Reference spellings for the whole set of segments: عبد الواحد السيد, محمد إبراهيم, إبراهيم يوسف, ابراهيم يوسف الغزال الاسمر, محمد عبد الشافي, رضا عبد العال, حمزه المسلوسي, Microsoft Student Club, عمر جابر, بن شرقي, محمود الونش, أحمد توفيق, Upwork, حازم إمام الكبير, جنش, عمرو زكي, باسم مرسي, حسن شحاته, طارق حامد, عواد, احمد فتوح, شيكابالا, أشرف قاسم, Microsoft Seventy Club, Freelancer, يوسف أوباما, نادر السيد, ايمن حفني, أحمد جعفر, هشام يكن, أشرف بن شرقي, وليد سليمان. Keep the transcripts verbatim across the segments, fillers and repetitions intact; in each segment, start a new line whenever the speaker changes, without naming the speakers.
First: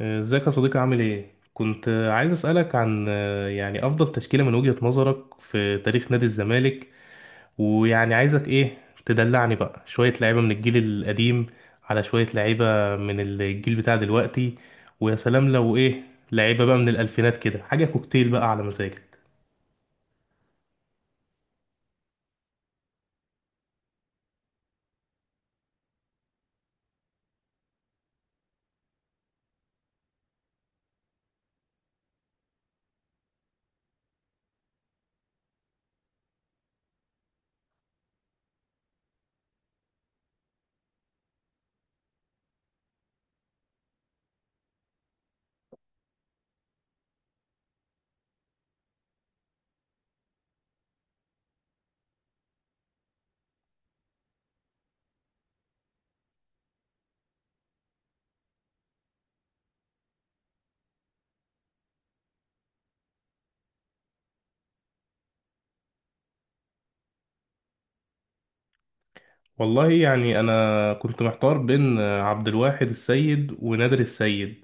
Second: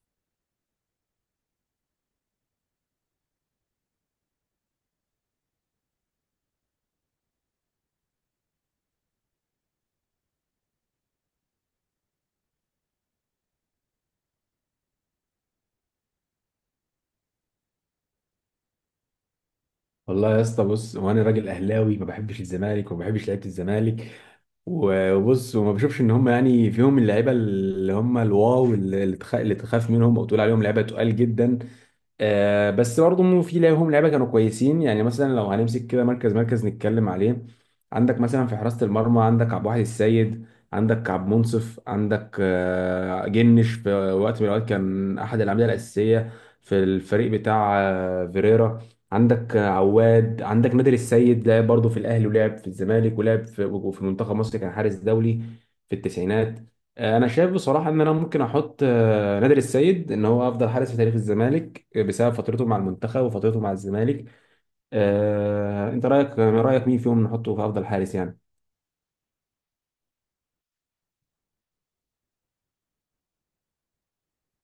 ازيك يا صديقي عامل ايه؟ كنت عايز اسألك عن آه، يعني افضل تشكيلة من وجهة نظرك في تاريخ نادي الزمالك. ويعني عايزك ايه، تدلعني بقى شوية لعيبة من الجيل القديم على شوية لعيبة من الجيل بتاع دلوقتي. ويا سلام لو ايه، لعيبة بقى من الالفينات كده، حاجة كوكتيل بقى على مزاجك.
والله يا اسطى، بص، وانا راجل اهلاوي ما بحبش الزمالك وما بحبش لعيبه الزمالك. وبص، وما بشوفش ان هم يعني فيهم اللعيبه اللي هم الواو اللي تخ- اللي تخاف منهم او تقول عليهم لعيبه تقال جدا. آه بس برضه إنه في لهم لعيبه كانوا كويسين، يعني مثلا لو هنمسك كده مركز مركز نتكلم عليه. عندك مثلا في حراسه المرمى عندك عبد الواحد السيد، عندك عبد منصف، عندك آه جنش، في وقت من الاوقات كان احد الاعمده الاساسيه في الفريق بتاع آه فيريرا. عندك آه، عواد، عندك نادر السيد، لعب برضه في الاهلي ولعب في الزمالك ولعب في وفي منتخب مصر، كان حارس دولي في التسعينات. انا شايف بصراحه ان انا ممكن احط آه، نادر السيد ان هو افضل حارس في تاريخ الزمالك، بسبب فترته مع المنتخب وفترته مع الزمالك. آه، انت رايك رايك مين فيهم نحطه في افضل حارس يعني؟
والله يعني انا كنت محتار بين آه، عبد الواحد السيد ونادر السيد.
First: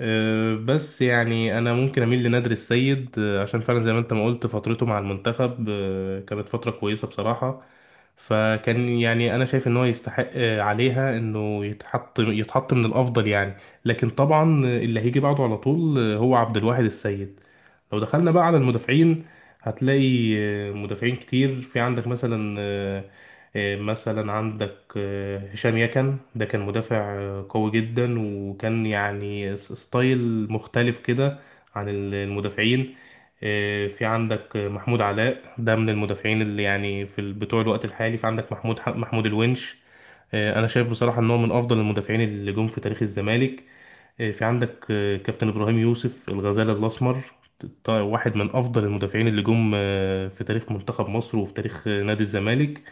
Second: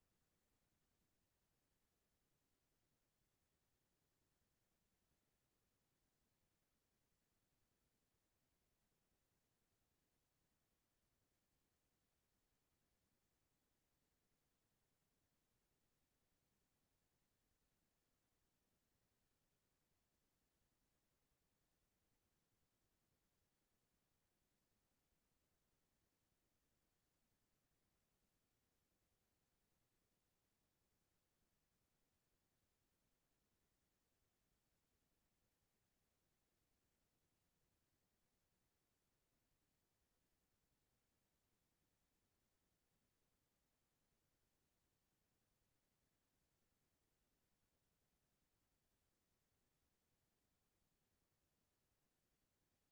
أه، بس يعني انا ممكن اميل لنادر السيد، أه، عشان فعلا زي ما انت ما قلت فترته مع المنتخب أه، كانت فترة كويسة بصراحة. فكان يعني انا شايف ان هو يستحق آه، عليها انه يتحط يتحط من الافضل يعني. لكن طبعا اللي هيجي بعده على طول، آه، هو عبد الواحد السيد. لو دخلنا بقى على المدافعين، هتلاقي آه، مدافعين كتير. في عندك مثلا آه، آه، مثلا عندك آه، هشام يكن، ده كان مدافع آه، قوي جدا، وكان يعني س- ستايل مختلف كده عن ال- المدافعين. آه، في عندك محمود علاء، ده من المدافعين اللي يعني في ال- بتوع الوقت الحالي. في عندك محمود ح- محمود الونش، آه، انا شايف بصراحة ان هو من افضل المدافعين اللي جم في تاريخ الزمالك. آه، في عندك آه، كابتن ابراهيم يوسف الغزال الاسمر، ط- واحد من افضل المدافعين اللي جم آه، في تاريخ منتخب مصر وفي تاريخ نادي الزمالك.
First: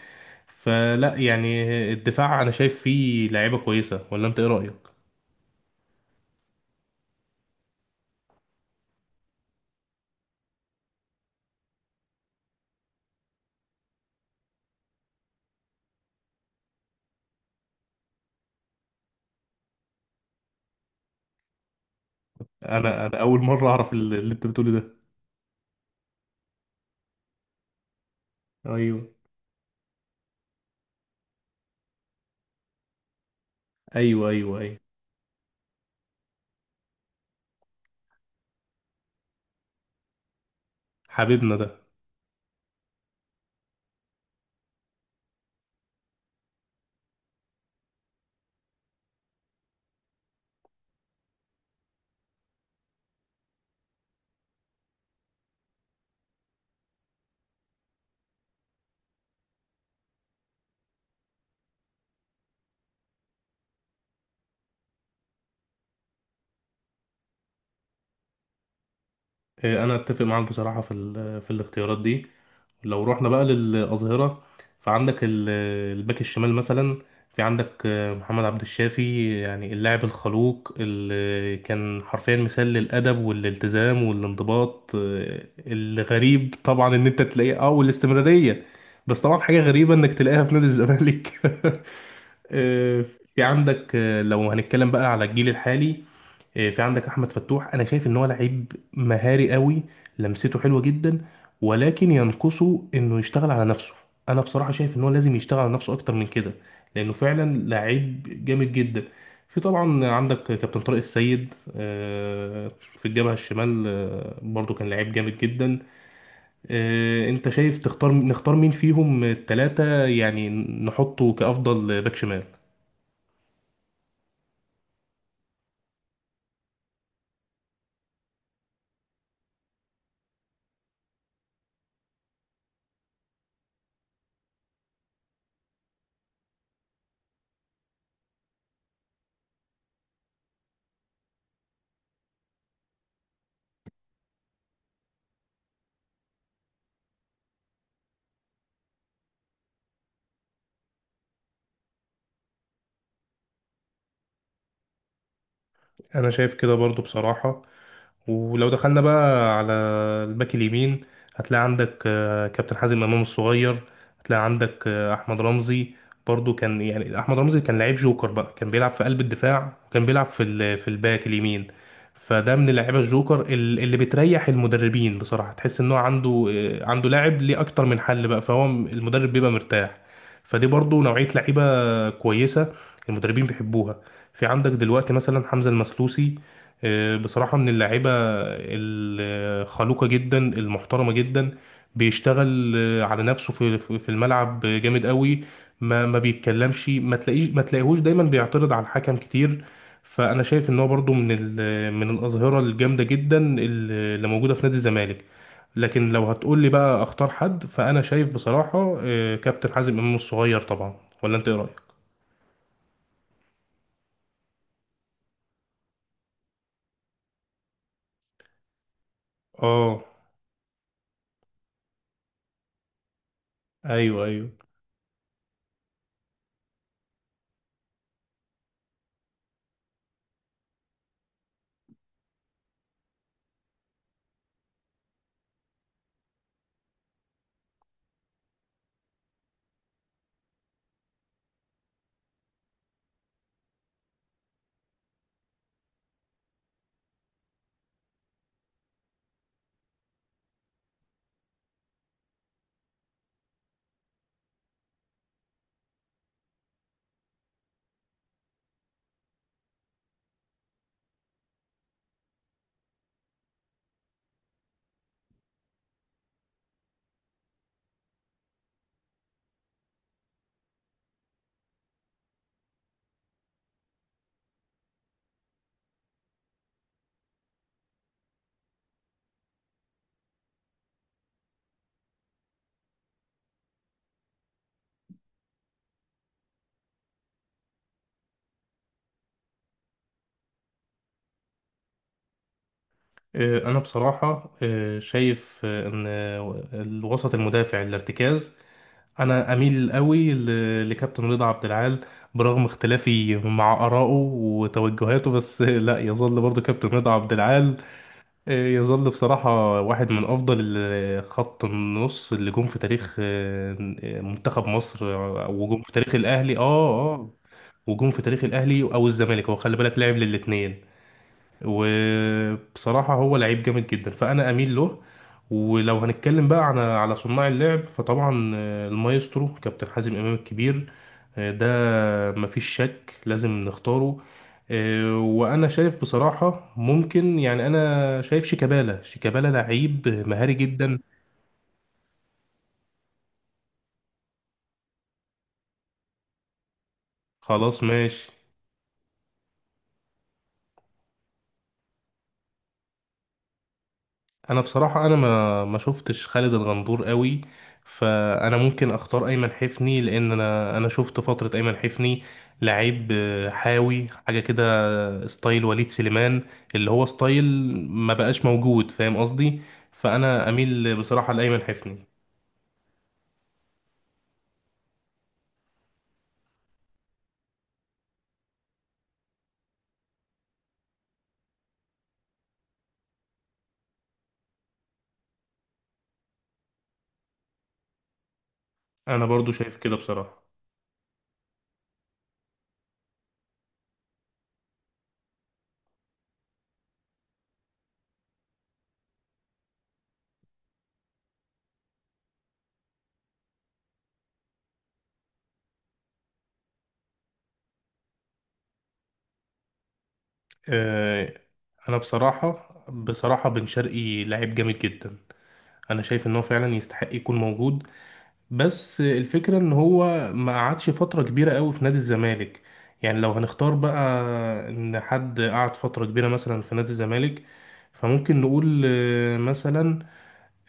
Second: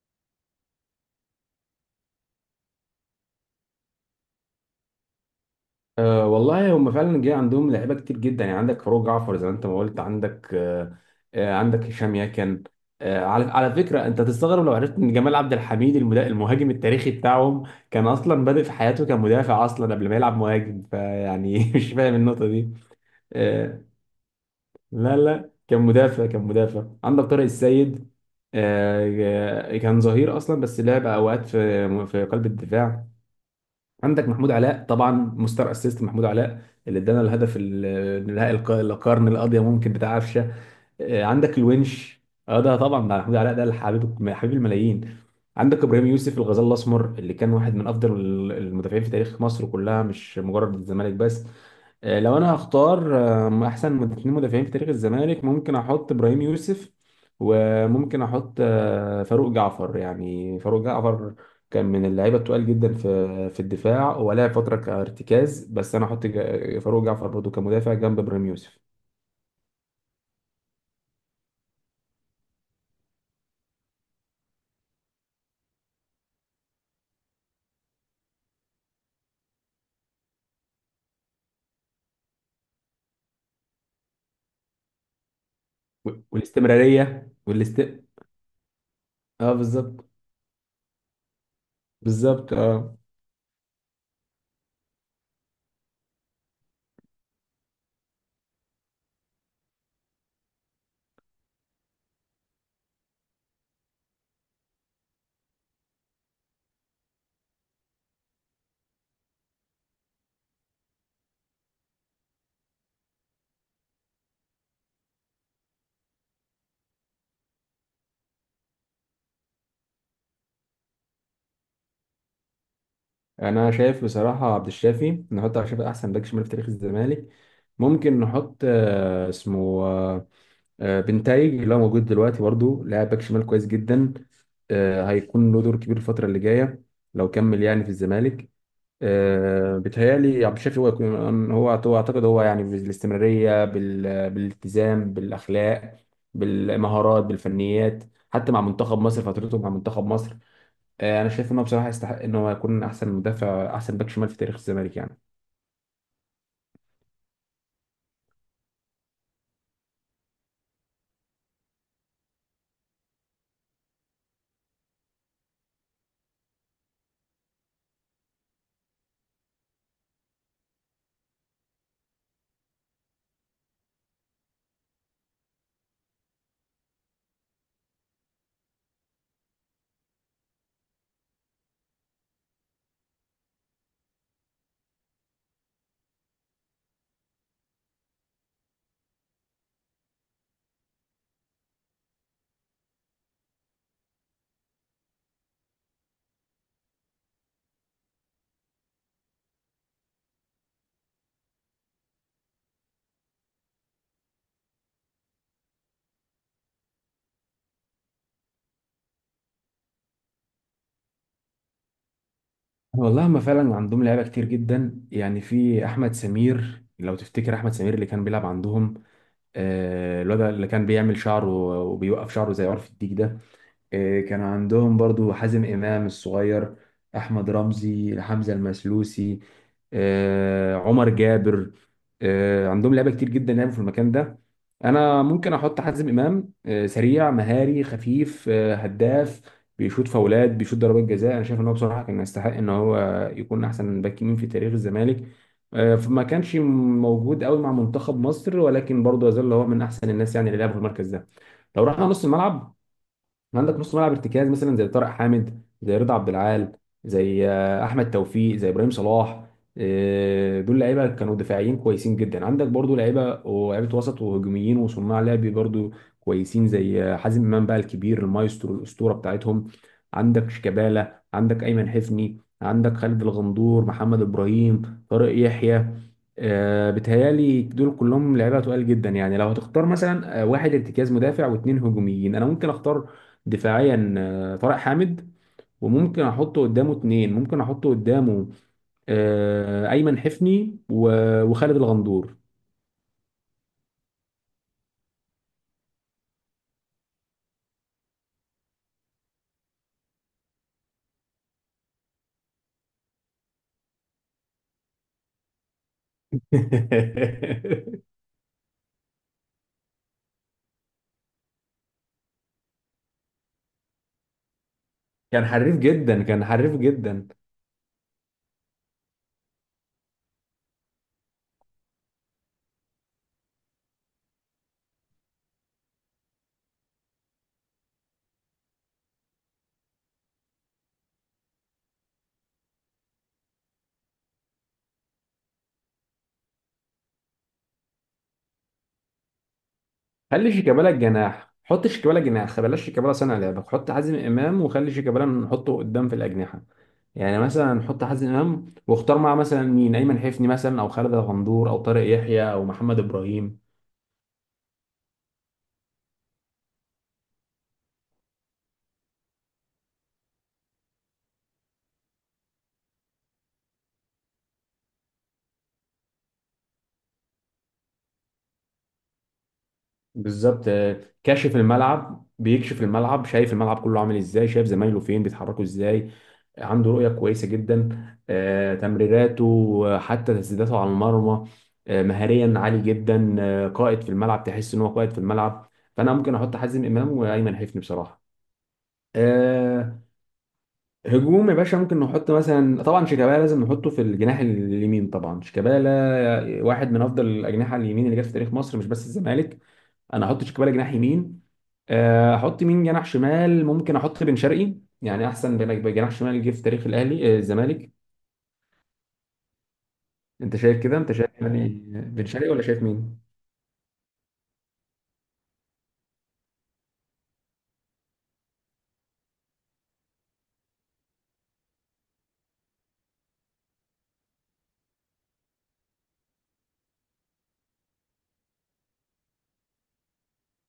فلا يعني، آه، الدفاع انا شايف فيه لعيبة كويسة، ولا انت ايه رأيك؟
أه، والله هم فعلا جه عندهم لعيبه كتير جدا، يعني عندك فاروق جعفر زي ما انت ما قلت، عندك أه آه، عندك هشام ياكن. أه، على على فكره انت تستغرب لو عرفت ان جمال عبد الحميد المدا- المهاجم التاريخي بتاعهم كان اصلا بادئ في حياته كمدافع اصلا قبل ما يلعب مهاجم، فيعني مش فاهم النقطه دي.
انا انا اول مرة
آه،
اعرف اللي اللي انت بتقوله ده.
لا لا، كان مدافع، كان مدافع. عندك طارق السيد،
ايوه،
آه، آه، كان ظهير اصلا بس لعب اوقات في في قلب الدفاع.
ايوه،
عندك محمود
ايوه، ايوه.
علاء طبعا، مستر اسيست محمود علاء اللي ادانا الهدف ال- النهائي، الق- القرن، القاضيه ممكن بتاع قفشه. آه،
حبيبنا
عندك
ده.
الونش. اه، ده طبعا ده محمود علاء ده، حبيب حبيب الملايين. عندك ابراهيم يوسف، الغزال الاسمر، اللي كان واحد من افضل المدافعين في تاريخ مصر كلها، مش مجرد الزمالك بس. آه، لو انا هختار آه، احسن من اتنين مدافعين في تاريخ الزمالك، ممكن احط ابراهيم يوسف وممكن احط آه، فاروق جعفر. يعني فاروق جعفر كان من اللعيبه التقال جدا في في الدفاع، ولعب فتره كارتكاز، بس انا احط جا- فاروق جعفر برضه كمدافع جنب ابراهيم يوسف.
آه، انا اتفق معاك بصراحه في ال- في الاختيارات دي. لو رحنا بقى للاظهره، فعندك ال- الباك الشمال مثلا. في عندك آه، محمد عبد الشافي، يعني اللاعب الخلوق اللي كان حرفيا مثال للادب والالتزام والانضباط. آه،
و-
الغريب طبعا ان انت
والاستمرارية
تلاقيه اه
والاست.
والاستمراريه، بس طبعا
اه
حاجه غريبه
بالظبط،
انك تلاقيها في نادي الزمالك.
بالظبط اه.
في عندك آه، لو هنتكلم بقى على الجيل الحالي، إيه، في عندك احمد فتوح، انا شايف ان هو لعيب مهاري قوي، لمسته حلوه جدا، ولكن ينقصه انه يشتغل على نفسه. انا بصراحه شايف ان هو لازم يشتغل على نفسه اكتر من كده، لانه فعلا لعيب جامد جدا. في طبعا عندك كابتن طارق السيد، آه، في الجبهه الشمال، آه، برضو كان لعيب جامد جدا. آه، انت شايف تختار نختار مين فيهم التلاتة يعني، نحطه كافضل باك شمال؟
يعني انا شايف بصراحة عبد الشافي، نحط عبد الشافي احسن باك شمال في تاريخ الزمالك. ممكن نحط آه اسمه آه آه، بنتايج، اللي هو موجود دلوقتي برضه، لاعب باك شمال كويس جدا، آه هيكون له دور كبير الفترة اللي جاية لو كمل يعني في الزمالك. آه، بيتهيألي عبد الشافي هو يكون- هو هو اعتقد هو، يعني بالاستمرارية، بال- بالالتزام، بالأخلاق، بالمهارات، بالفنيات، حتى مع منتخب مصر، فترته مع منتخب مصر، آه، انا شايف انه بصراحة يستحق ان هو يكون احسن مدافع، احسن باك شمال في تاريخ الزمالك يعني.
انا شايف كده برضو بصراحه. ولو دخلنا بقى على الباك اليمين، هتلاقي عندك آه، كابتن حازم امام الصغير، هتلاقي عندك آه، احمد رمزي. برضو كان يعني احمد رمزي كان لعيب جوكر بقى، كان بيلعب في قلب الدفاع وكان بيلعب في ال- في الباك اليمين. فده من اللعيبه الجوكر ال- اللي بتريح المدربين بصراحه، تحس ان هو عنده آه، عنده لاعب ليه اكتر من حل بقى، فهو م- المدرب بيبقى مرتاح. فدي برضو نوعيه لعيبه كويسه المدربين بيحبوها. في عندك دلوقتي مثلا حمزه المسلوسي، آه، بصراحه من اللعيبه الخلوقة جدا المحترمة جدا. بيشتغل آه، على نفسه في في في الملعب جامد قوي. ما ما بيتكلمش، ما تلاقيش، ما تلاقيهوش دايما بيعترض على الحكم كتير. فانا شايف ان هو برضو من ال- من الاظهرة الجامدة جدا اللي موجودة في نادي الزمالك. لكن لو هتقول لي بقى اختار حد، فانا شايف بصراحة آه، كابتن حازم امام الصغير طبعا. ولا انت ايه رأيك؟
والله هم فعلا عندهم لعيبة كتير جدا، يعني في احمد سمير، لو تفتكر احمد سمير اللي كان بيلعب عندهم،
اه،
آه، الواد اللي كان بيعمل شعره وبيوقف شعره زي عرف الديك ده.
ايوه،
إيه، كان
ايوه.
عندهم برضو حازم إمام الصغير، أحمد رمزي، حمزة المسلوسي، آه، عمر جابر. آه، عندهم لعيبة كتير جدا لعبوا في المكان ده. أنا ممكن أحط حازم إمام، آه، سريع، مهاري، خفيف، آه، هداف، بيشوط فاولات، بيشوط ضربات جزاء. أنا شايف إن هو بصراحة كان يستحق إن هو يكون أحسن باك يمين في تاريخ الزمالك. آه، فما كانش موجود قوي مع منتخب مصر، ولكن برضه يظل هو من أحسن الناس يعني اللي لعبوا في المركز ده. لو رحنا نص الملعب، عندك نص ملعب ارتكاز مثلا زي طارق حامد، زي رضا عبد العال، زي آه، احمد توفيق، زي ابراهيم صلاح. آه، دول لعيبه كانوا دفاعيين كويسين جدا. عندك برضو لعيبه، ولعيبه وسط وهجوميين وصناع لعب برضو كويسين، زي آه، حازم امام بقى الكبير، المايسترو، الاسطوره بتاعتهم. عندك شيكابالا، عندك ايمن حفني، عندك خالد الغندور، محمد ابراهيم، طارق يحيى. آه، بتهيالي دول كلهم لعيبه تقال جدا. يعني لو هتختار مثلا آه، واحد ارتكاز مدافع واثنين هجوميين، انا ممكن اختار دفاعيا آه، طارق حامد، وممكن احط قدامه اتنين، ممكن احط قدامه آه، ايمن حفني و- وخالد الغندور.
آه، أنا بصراحة آه، شايف آه، إن آه، الوسط المدافع الارتكاز، أنا أميل قوي ل- لكابتن رضا عبد العال، برغم اختلافي مع آرائه وتوجهاته بس آه، لا، يظل برضو كابتن رضا عبد العال. آه، يظل بصراحة واحد من أفضل ال- خط النص اللي جم في تاريخ آه، منتخب مصر،
كان
آه،
حريف
وجم في تاريخ
جدا، كان
الأهلي
حريف
آه
جدا.
آه وجم في تاريخ الأهلي أو الزمالك، هو خلي بالك لعب للاتنين. وبصراحة هو لعيب جامد جدا فأنا أميل له. ولو هنتكلم بقى عن على صناع اللعب، فطبعا آه، المايسترو كابتن حازم إمام الكبير، آه، ده مفيش شك لازم نختاره. آه، وأنا شايف بصراحة ممكن يعني أنا شايف شيكابالا شيكابالا لعيب
خلي
مهاري
شيكابالا
جدا.
الجناح، حط شيكابالا جناح، بلاش شيكابالا صانع لعبك، حط حازم امام، وخلي شيكابالا نحطه قدام في الاجنحه. يعني مثلا
خلاص
نحط حازم
ماشي.
امام واختار معاه مثلا مين، ايمن حفني مثلا، او خالد الغندور، او طارق يحيى، او محمد ابراهيم.
انا بصراحه، انا ما ما شفتش خالد الغندور قوي، فانا ممكن اختار ايمن حفني، لان انا انا شفت فتره ايمن حفني لعيب آه، حاوي حاجه كده، آه، ستايل وليد سليمان، اللي هو ستايل ما بقاش موجود، فاهم قصدي؟ فانا
بالظبط،
اميل
آه،
بصراحه
كاشف
لايمن حفني.
الملعب، بيكشف الملعب، شايف الملعب كله عامل ازاي، شايف زمايله فين بيتحركوا ازاي، عنده رؤية كويسة جدا، آه، تمريراته، آه، حتى تسديداته على المرمى، آه، مهاريا عالي جدا، آه، قائد في الملعب، تحس ان هو قائد في الملعب. فانا ممكن احط حازم امام وايمن حفني بصراحة.
انا برضو شايف كده
آه،
بصراحه.
هجوم يا باشا، ممكن نحط مثلا، طبعا شيكابالا لازم نحطه في الجناح اليمين، طبعا شيكابالا واحد من افضل الاجنحة اليمين اللي جت في تاريخ مصر، مش بس الزمالك. انا احط شيكابالا جناح يمين، آه، احط مين جناح شمال؟ ممكن احط بن شرقي، يعني احسن بن- جناح شمال جه في تاريخ الاهلي آه، الزمالك. انت شايف كده؟ انت شايف
آه،
يعني
انا
بن شرقي، ولا
بصراحه
شايف مين؟
بصراحه بن شرقي لعيب جامد جدا. انا شايف ان هو فعلا يستحق يكون موجود، بس الفكرة ان هو ما قعدش فترة كبيرة قوي في نادي الزمالك. يعني لو هنختار بقى ان حد قعد فترة كبيرة مثلا في نادي الزمالك، فممكن نقول آه، مثلا،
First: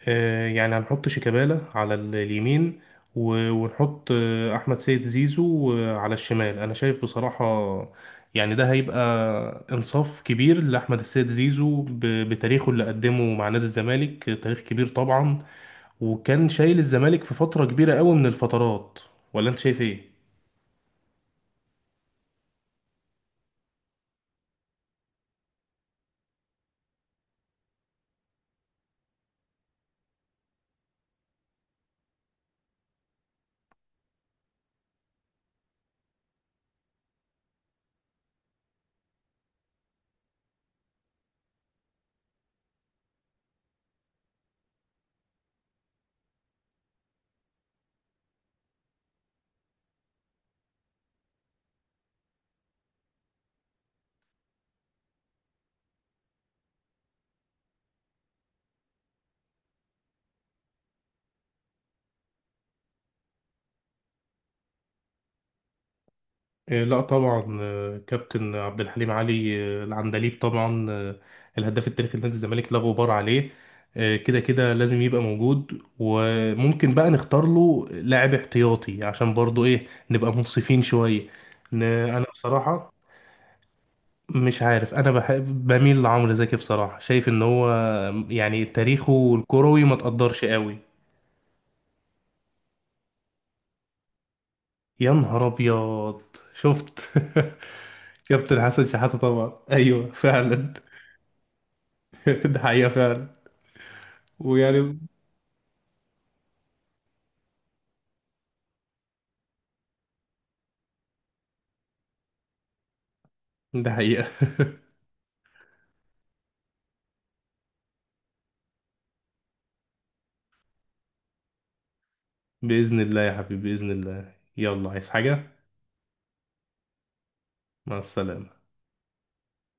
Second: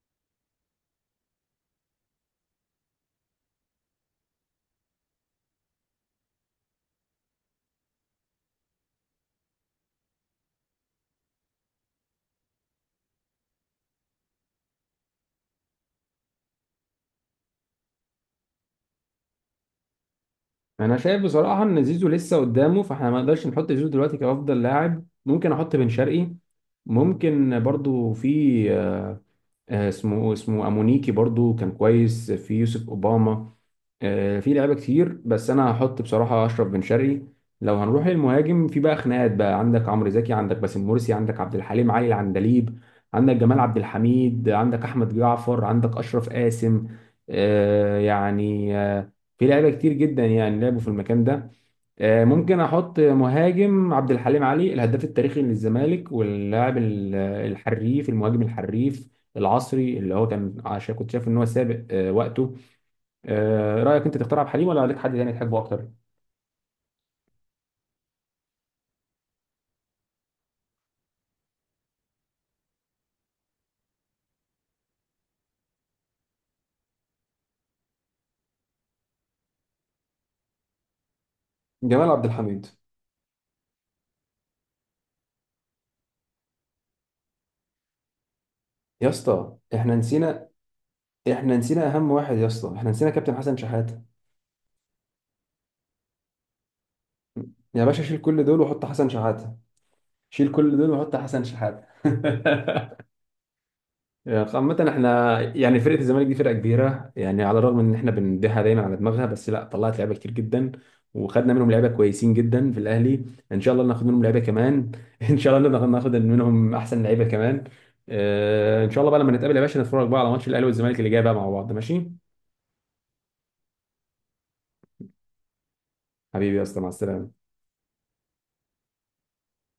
آه، يعني هنحط شيكابالا على ال- اليمين، و- ونحط آه، احمد سيد زيزو آه، على الشمال. انا شايف بصراحة يعني ده هيبقى انصاف كبير لاحمد السيد زيزو ب- بتاريخه اللي قدمه مع نادي الزمالك، آه، تاريخ كبير طبعا، وكان شايل الزمالك في فترة كبيرة قوي من الفترات. ولا انت شايف ايه؟
انا شايف بصراحه ان زيزو لسه قدامه، فاحنا ما نقدرش نحط زيزو دلوقتي كافضل لاعب. ممكن احط بن شرقي، ممكن برضو في آه، آه، اسمه، اسمه امونيكي برضو كان كويس، في يوسف اوباما. آه، في لعيبه كتير، بس انا هحط بصراحه اشرف بن شرقي. لو هنروح للمهاجم، في بقى خناقات بقى، عندك عمرو زكي، عندك باسم مرسي، عندك عبد الحليم علي العندليب، عندك جمال عبد الحميد، عندك احمد جعفر، عندك اشرف قاسم. آه، يعني آه، في لعيبه كتير جدا يعني لعبوا في المكان ده. آه، ممكن احط مهاجم عبد الحليم علي، الهداف التاريخي للزمالك واللاعب ال- الحريف، المهاجم الحريف العصري، اللي هو كان عشان كنت شايف ان هو سابق آه، وقته. آه، رايك انت تختار عبد الحليم، ولا لك حد تاني تحبه اكتر؟
آه، لا طبعا، آه، كابتن عبد الحليم علي آه، العندليب طبعا، آه، الهداف التاريخي لنادي الزمالك، لا غبار عليه. آه، كده كده لازم يبقى موجود، وممكن بقى نختار له لاعب احتياطي، عشان برضو ايه نبقى منصفين شوية. ن-
جمال عبد
انا
الحميد.
بصراحة مش عارف، انا بحب بميل لعمرو زكي بصراحة، شايف ان هو يعني
يا
تاريخه
اسطى
الكروي
احنا
ما تقدرش
نسينا،
قوي.
احنا نسينا اهم واحد يا اسطى، احنا نسينا كابتن حسن شحاته.
يا نهار ابيض، شفت؟
يا باشا شيل كل
كابتن
دول وحط
حسن
حسن
شحاتة طبعا،
شحاته،
ايوه
شيل
فعلا.
كل دول وحط حسن شحاته.
ده حقيقة فعلا.
آه، عامة
ويعني
احنا يعني فرقة الزمالك دي فرقة كبيرة، يعني على الرغم ان احنا بنديها دايما على دماغها، بس لا، طلعت لعيبة كتير جدا، وخدنا منهم لعيبة كويسين جدا في الاهلي. ان شاء الله
ده
ناخد منهم
حقيقة.
لعيبة كمان، ان شاء الله ناخد ناخد منهم احسن لعيبة كمان. آه، ان شاء الله بقى لما نتقابل يا باشا نتفرج بقى على ماتش الاهلي والزمالك اللي جاي بقى مع بعض، ماشي؟
بإذن الله يا حبيبي، بإذن الله، يلا عايز حاجة؟
حبيبي يا اسطى، مع السلامة.
مع السلامة.